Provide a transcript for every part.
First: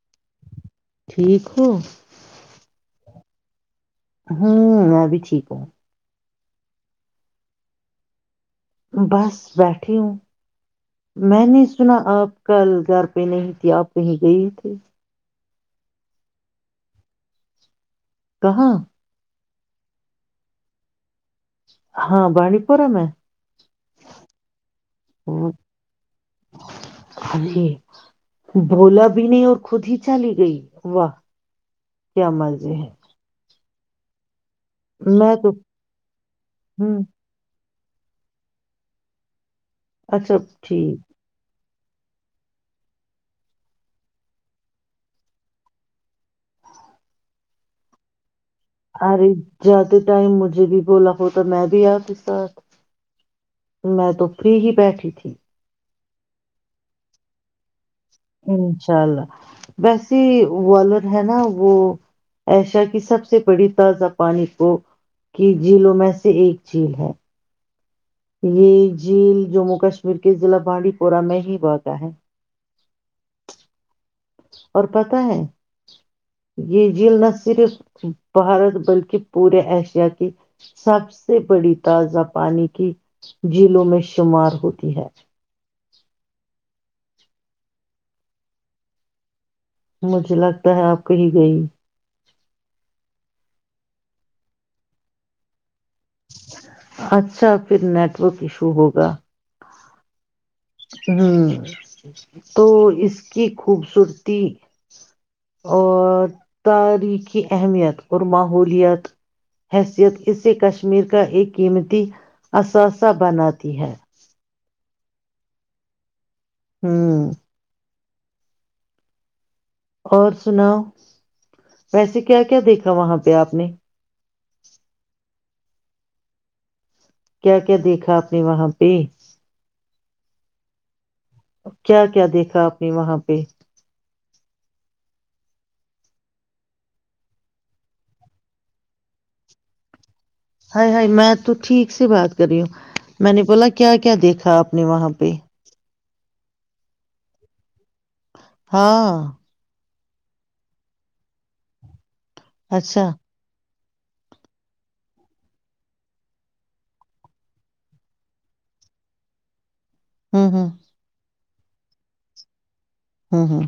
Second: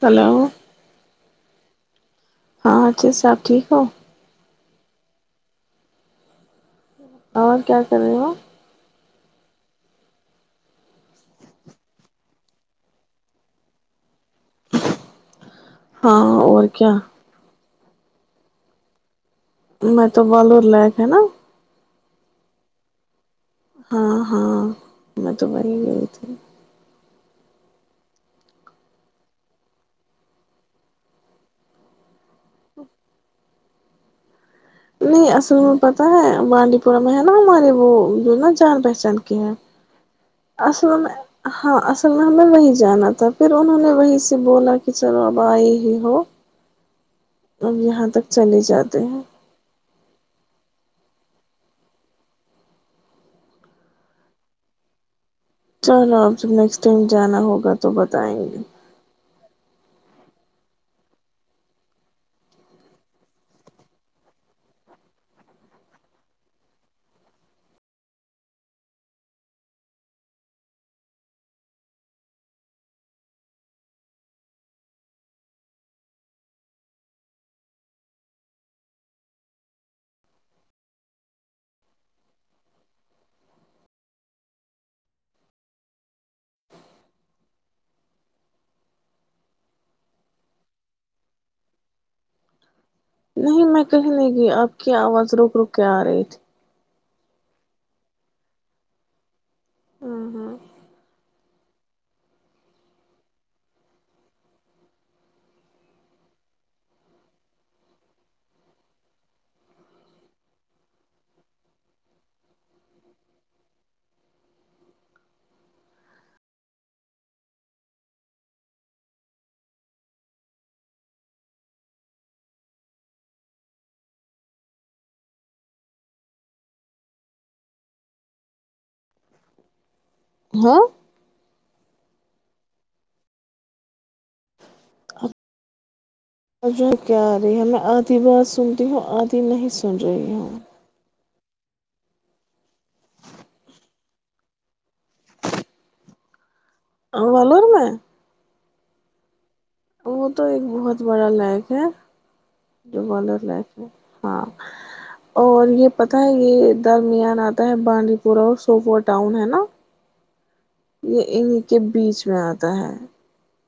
hello ہ [unintelligible] ہاں اچی سب ٹھیک ہو ہوں میں بھی ٹھیک ہوں اور کیا کر رہی ہو بس بیٹھی ہوں میں نے سنا آپ کل گھر پہ نہیں تھی آپ کہیں گئے تھھی ہاں اور کیا کہاں میں تو بور لائیک ہے نا ہاں بانی پورم ہے ہاں ہاں میں تو بڑ ہی گئی تھی اری بولا بھی نہیں اور خود ہی چال گئی واہ کیا مرضی ہے نہیں اصل میں پتاہ ہے بانڈی پورہ ہوں میں ہے نا ہمارے وہ جو نا جان پہچان کے ہیں اچھا ٹھیک اصل [inaudible] میں ہاں اصل میں میں وہیں جانا تھا پھر انہوں نے وہیں سے بولا کہ چلو اب آئی ہی ہو اب یہاں تک چلے جاتے ار ہیں جات [inaudible] ٹائم مجھے بھی بولا ہوتا میں بھی آپ کے ساتھ میں تو فری ہی بیٹھی تھی چلو اب جب نیکسٹ ٹائم جانا ہوگا تو بتائیں گے [unintelligible] انشاء اللہ ویسے والر ہے نا وہ ایشیا کی سب سے بڑی تازہ پانی کو کی جھیلوں میں سے ایک جھیل ہے یہ جھیل جموں کشمیر کے ضلع بانڈی پورہ میں ہی واقع ہے اور پتہ ہے یہ جھیل نہ صرف بھارت بلکہ پورے ایشیا کی سب سے بڑی تازہ پانی کی جھیلوں میں شمار ہوتی ہے مجھے لگتا ہے آپ کہیں گئی نہیں میں کہنے گی آپ کی آواز رک رک کیااری تھ [inaudible] اچھا پھر نیٹورک ایشو ہوگا ہ ہاں [inaudible] ہ تو اس کی خوبصورتی اور تاریخی اہمیت اور ماحولیات حیثیت اسے کشمیر کا ایک قیمتی اثاثہ بناتی ہے ہوں [inaudible] اور سناؤ ویسے کیا کیا دیکھا وہاں پہ آپ نے کیا کیا دیکھا آپ نے وہاں پہ ہاں [inaudible] کیا کیا دیکھا آپ نے وہاں پہ ج کیا آ رہی ہے میں آدھی بات سنتی ہوں آدھی نہیں سن رہی ہوں ہائے ہائے میں تو ٹھیک سے بات کر رہی ہوں میں نے بولا کیا کیا دیکھا آپ نے وہاں پہ ا ولور میں [unintelligible] ہاں [inaudible] وہ تو ایک بہت بڑا لائیک ہے جو اچھا بالر لائ [unintelligible] ہاں اور یہ پت ہے یہ درمیان آتا ہے بانڈی پورہ اور سوپور ٹاؤن ہے نا ہوں ہوں انیں کے بیچ میں آتا ہے ہاں ہاں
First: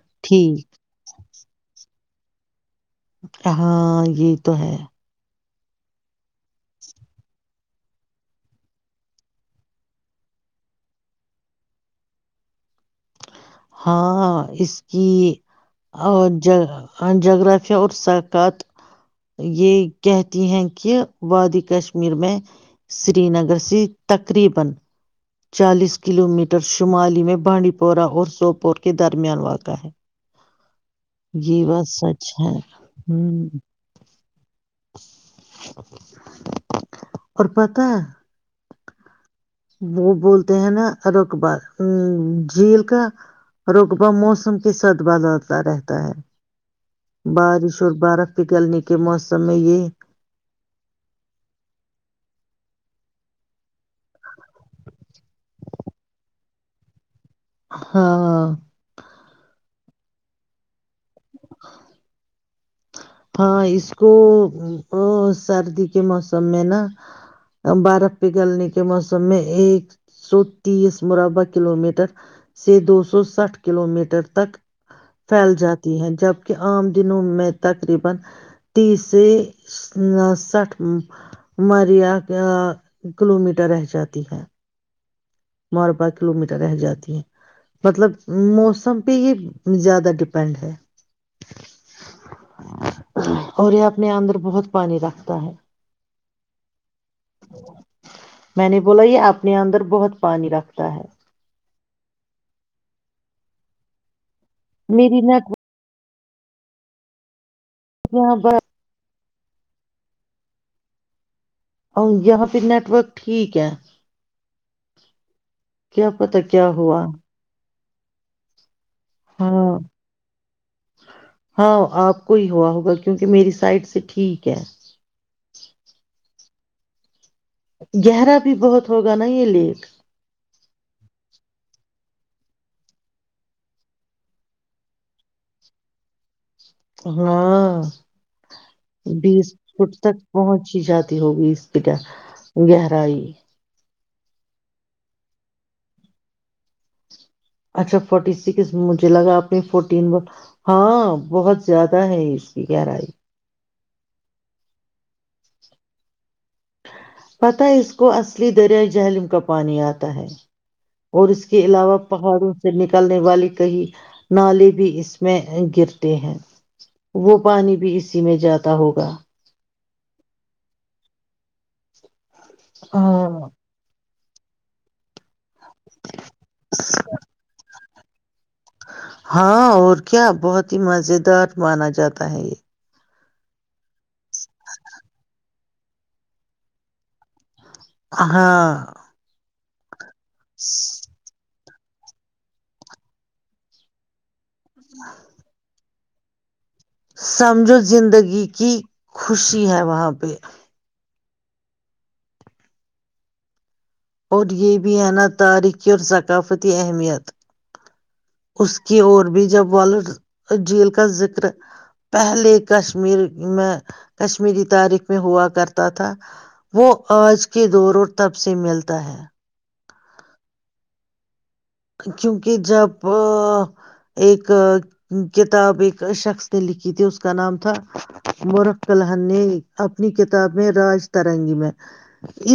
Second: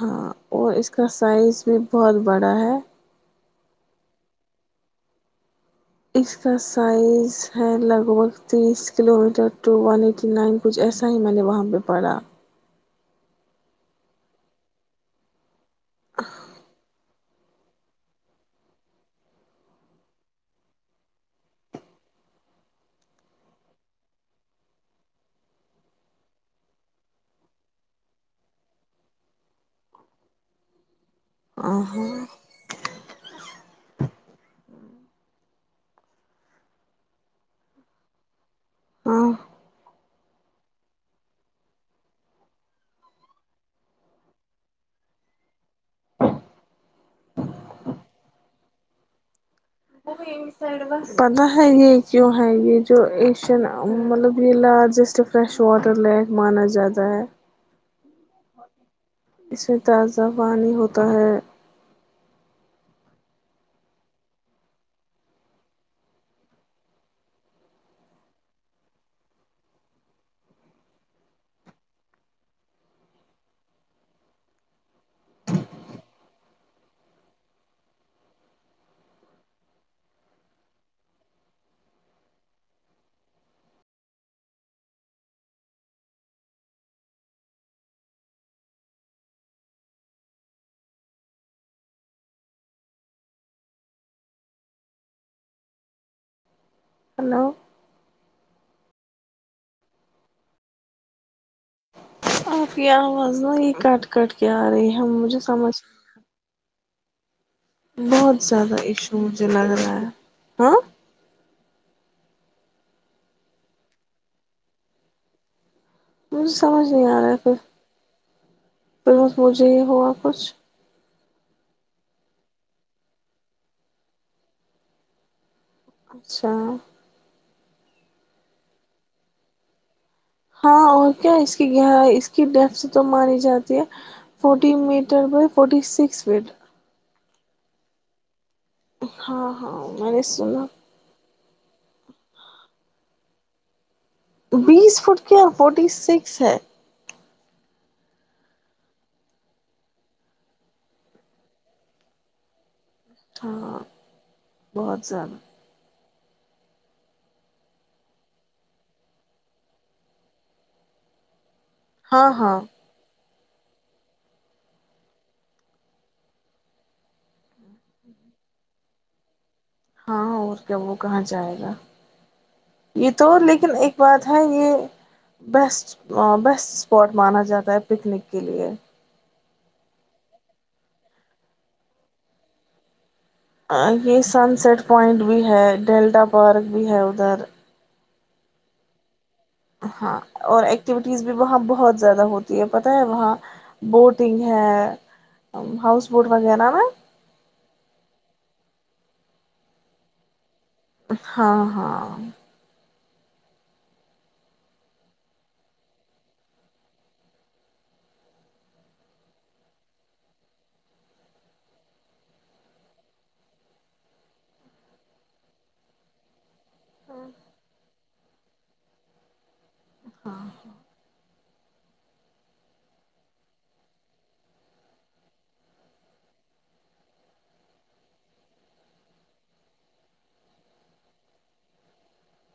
ہاں اور اس کا سائز بھی بہت بڑا ہے ہاں یہ تو ہے اس کا سائز ہے لگ بھگ تیس kilometre two one eighty nine کچھ ایسا ہی میں نے وہاں پہ پڑھا ہاں اس کی اور ج یہ کہتی ہیں کہ وادی کشمیر میں سری نگر سے تقریبا چالیس کلومییٹر شمالی میں بانڈی پورہ اور سوپور کے درمیان واقع ہے جی ہاں بس ہاں سچ ہے ہوں اور پتہ ہاں وہ بولتے ہیں نا رقبہ ا جھیل کا رقبہ موسم کے ساتھ بازتا رہتا ہے بارش اور برف پکلنے کے موسم میں یہ پتا ہے یہ کیوں ہے یہ جو ایشین مطلب یہ لارجسٹ فریش واٹر لیک مانا جاتا ہے ہاں اس سے تازہ پانی ہوتا ہے [unintelligible] ہاں اس کو سردی کے موسم میں نا برف پ گلنے کے موسم میں ایک سو تیس مربع کلو میٹر سے دو سو ساٹھ کلو میٹر تک پھیل جاتی ہے جبک عام دنوں میں تک تقریبا تیس سے سٹھ مرییا کلو میٹر رہ جاتی ہے ماربا کلو میٹر رہ جاتی ہے مطلب موسم پہ ہی زیادہ ڈپینڈ ہے اور یہ اپنے اندر بہت پانی رکھتا ہے ہلو میں نے بولا یہ اپنے اندر بہت پانی رکھتا ہے آف یہ آواز ن یہ کٹ کٹ کیا آ رہی ہم میری مجھے نیٹ سمجھ ورک بہت یہاں زیادہ عشق رچ لگ رہا ہے ہاں اور جاں پھر نیٹورک ٹھیک ہے کیا پتا مجھے کیا سمجھ ہوا پلس مجھے ہاں یہ ہوا کچھ ہاں آپ کو ہی ہوا ہوگا کیونکہ میری سائڈ سے ٹھیک ہے اچھا گہرا بھی بہت ہوگا نا یہ لیک ہاں اور کیا اس کی گہرائی اس ڈیپس تو مانی جاتی ہے forty metre by forty six feet ہاں بیس ہاں ہاں فٹ میں تک نے سنا پہنچی جاتی ہوگی گہرائی بیس فٹ کی اور فورٹی سکس ہے اچھا فورٹی سکس مجھے لگا اپنے فورٹین ہاں بہت زیادہ ہے اس کی گہرائی ہاں بہت زیادہ پتا ہے اس کو اصلی دریائے جہلملم کا پانی آتا ہے اور اس کے کے علاوہ ہاں پہاڑوں ہاں سے نکلنے والی کہئی نالے بھی اس میں گرتے ہیں وہ پانی بھی اسی میں جیااتدا ہوگا ہاں اور کیا وہ کہاں جائے گا یہ تو ہاں لیکن ایک باتہ ہے یہ بیسٹ بیسٹ سپاٹ مانا زات تھاب پکنک کے لیے ہاں اور کیا بہت ہی مزیدار مانا جاتا ہے یہ [unintelligible] سن سیٹ پوائنٹ بھی ہے ڈیلٹا پارک بھی ہے ادھر ہاں ہاں اور ایکٹیویٹیز بھی وہاں بہت بہت زیادہ ہوتی ہے پت ہے وہاں بوٹنگ ہے ہ ہؤس بوٹ وغیرہ نا سمجھو زندگی کی خوشی ہے وہاں پہ ہاں ہاں اور یہ بھی ہے نا تاریخی اور ثقافتی اہمیت اس کی اور بھی جب والد جھیل کا ذکر پہلے کشمیر میں کشمیری تاریخ میں ہوا کرتا تھا وہ آج کے دور تب سے ملتا ہے ہاںاں کیونکہ جب ایک کتاب ایک شخص نے لکھی تھی اس کا نام تھا مورکھ کلن نے اپنی کتاب میں راج ترنگی میں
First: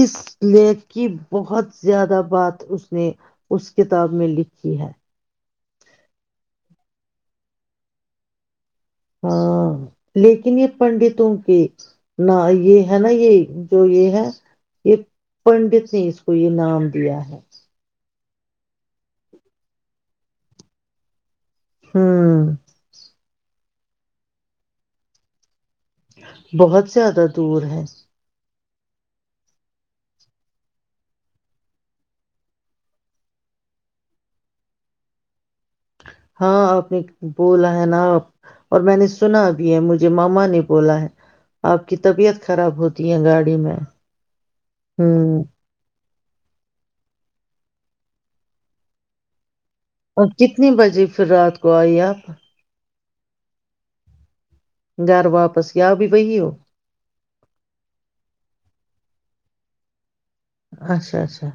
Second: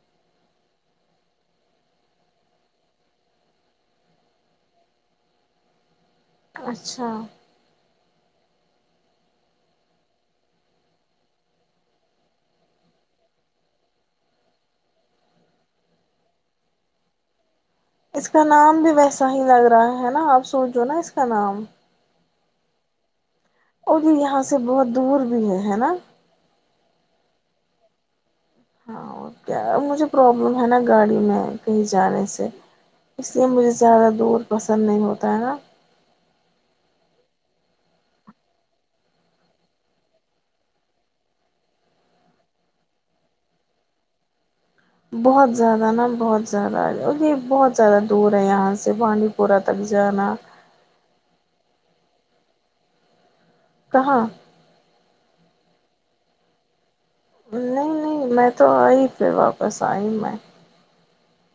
اس لی کی بہت زیادہ بات اس نے اس کتاب میں لکھی ہے اچھا ہاں لیکن یہ پنڈتوں کے ن یہ ہے نا یہ جو یہ ہے یہ پنڈت نے اس کو یہ نام دیا ہے اس کا نام بھی ویسا ہی لگ رہا ہے نا آپ سوچ جوو نا اس کا نام ہوں [unintelligible] اور بھی یہاں سے بہت دور بھی ہے ہے نا [unintelligible] بہت زیادہ دور ہے ہاں کیا مجھے پرابلم ہے نا گاڑی میں کہیں جانے سے اس لیے مجھے زیادہ دور پسند نہیں ہوتا ہے نا ہاں آپ نے بولا ہے نا آپ اور میں نے سنا بھی ہے مجھے ماما نے بولا ہے آپ کی طبیعت خراب ہوتی ہے گاڑی میں ہوں بہت زیادہ نا بہت زیادہ اور یہ بہت زیادہ دور ہے یہاں سے بانڈی پورہ تک اور جانا کتنی بجے پھر رات کو آئیے آپا [inaudible] کہاں گھر واپس آب بی ہو نہیں نہیں میں تو آئی پھر واپس آئی میں اچھا اچھا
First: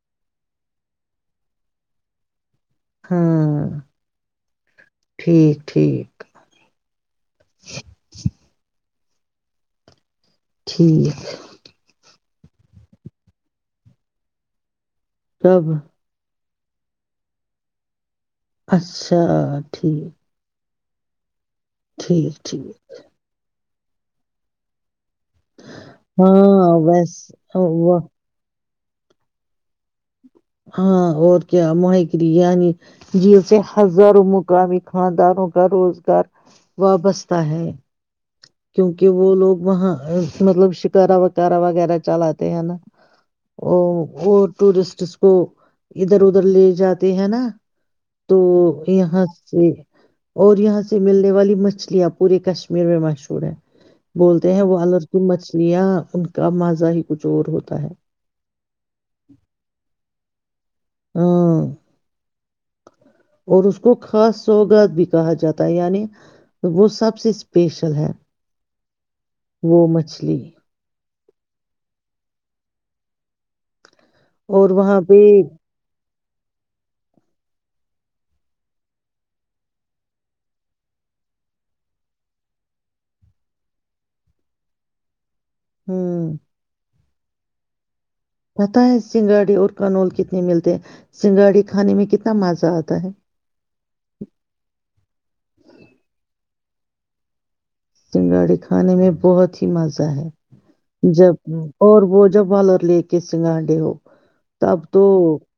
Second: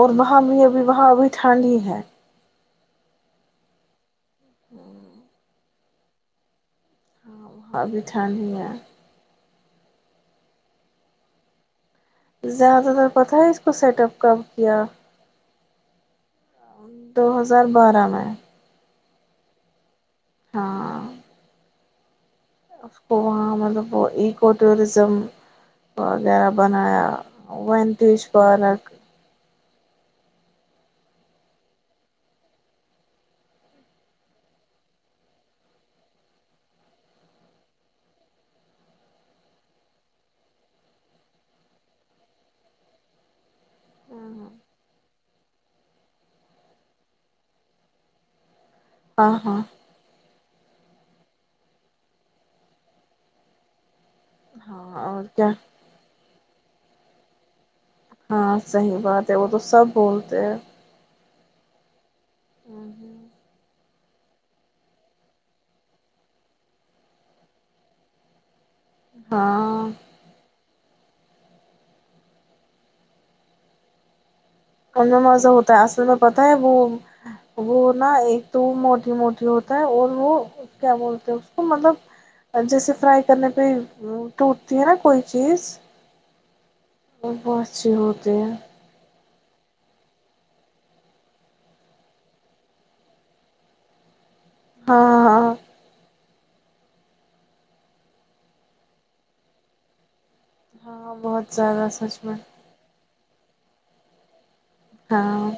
اور وہاں بھی ابھی وہاں ابھی ٹھنڈ ہی ہے ہاں ٹھیک ٹھیک ہ وہ ابھی ٹھن ہے ٹھیک زیادہ تر پتہ ہے اس کو سیٹ اپ کم کیا سب دو ہزار بارہ میں اچھا ٹھیک ہاں ٹھیک ٹھیک کو مطلب ا ایکو ٹوریزم وغیرہ ہاں بنایا ویس وینتیش پارک ہاں اور کیا ماہ گری یعنی جی سے ہزاروں مقامی خاندانوں کا روزگار وابستہ ہے کیونکہ وہ لوگ وہاں مطلب شکارا وکارہ وغیرہ چلاتے ہیں نا ا وہ ٹورسٹس کو ادھر ادھر لے جاتے ہیں نا تو یہاں ہاں ہاں سے اور یہاں سے ملنے والی مچھلیاں پورے کشمیر میں مشہور چے بول ہیں وہ ہاں الگ کی اور کیا مچھلیاں ان کا مزا ہی کچھ اور ہوتا ہے ہاں صحیح بات ہے وہ تو سب بولتے ہیں ہاں اور اس کو خاص سوگات بھی کہا جاتا ہے یعنی وہ سب سے اسپیشل ہے وہ ہاں مچھلی اور وہاں پہ پتا ہے وہ وہ نا ایک تو موٹی موٹی ہوتا ہے اور وہ کیا بولتے ہیں اس کو مطلب جیسے فرائی کرنے پہ ٹوٹتی ہے نا کوئی چیز ہوں اور بس ہو پتہ ہے سنگاڑی اور کنول کتنے ملتے ہیں سنگھڑی کھانے میں کتنا مزہ آتا ہے ہاں ہاں سنگاڑی کھانے میں بہت ہی مزہ ہے ہاں جب بہت زیادہ اور سچ وہ میں جب بال اور ل کے کسگاں ڈ ہو تب تو ہاں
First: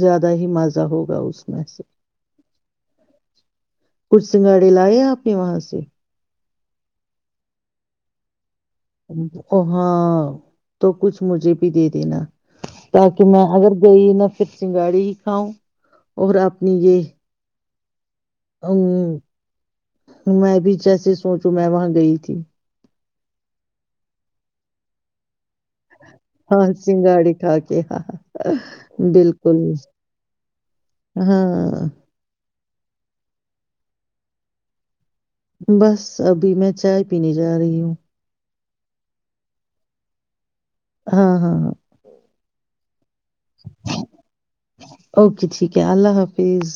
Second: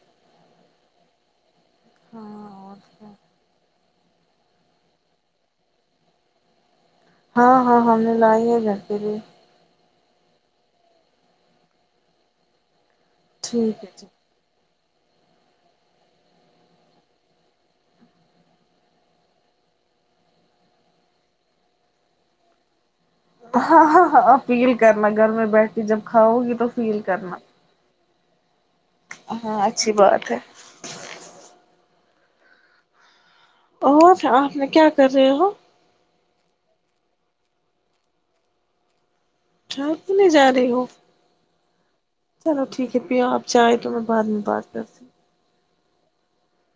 زیادہ ہی مزہ ہوگا اس میں سے ہاں اور س کچھ سنگھاڑے لائے آپ نے وہاں سے ہاں ہاں ہم نے لائی ہے ج اچھا ہاں تو کچھ مجھے بھی دے دینا تاکہ میں اگر ٹھیک ہے گئی ٹھیک نہا پھر چنگاڑی ہی کاؤ اور اپنی یہ ا میں بھی جیسے سوچوں میں وہاں گئی تھی ہاں اپیل کرنا گھر میں بیٹھ کے جب کھاؤ گی ہاں تو فیل سنگاڑی کرنا کا کے ہاں ہاں بالکل اچھی بات ہے ہاں ا س آپ نے کیا کر رہے ہو بس ابھی میں چائے پینے جا رہی ہوں ہپ نہیں جات ہاں ہاں ہاں چلو ٹھیک ہے پھر آپ جائیں تو میں بعد میں بات کرتی کیا اللہ حافظ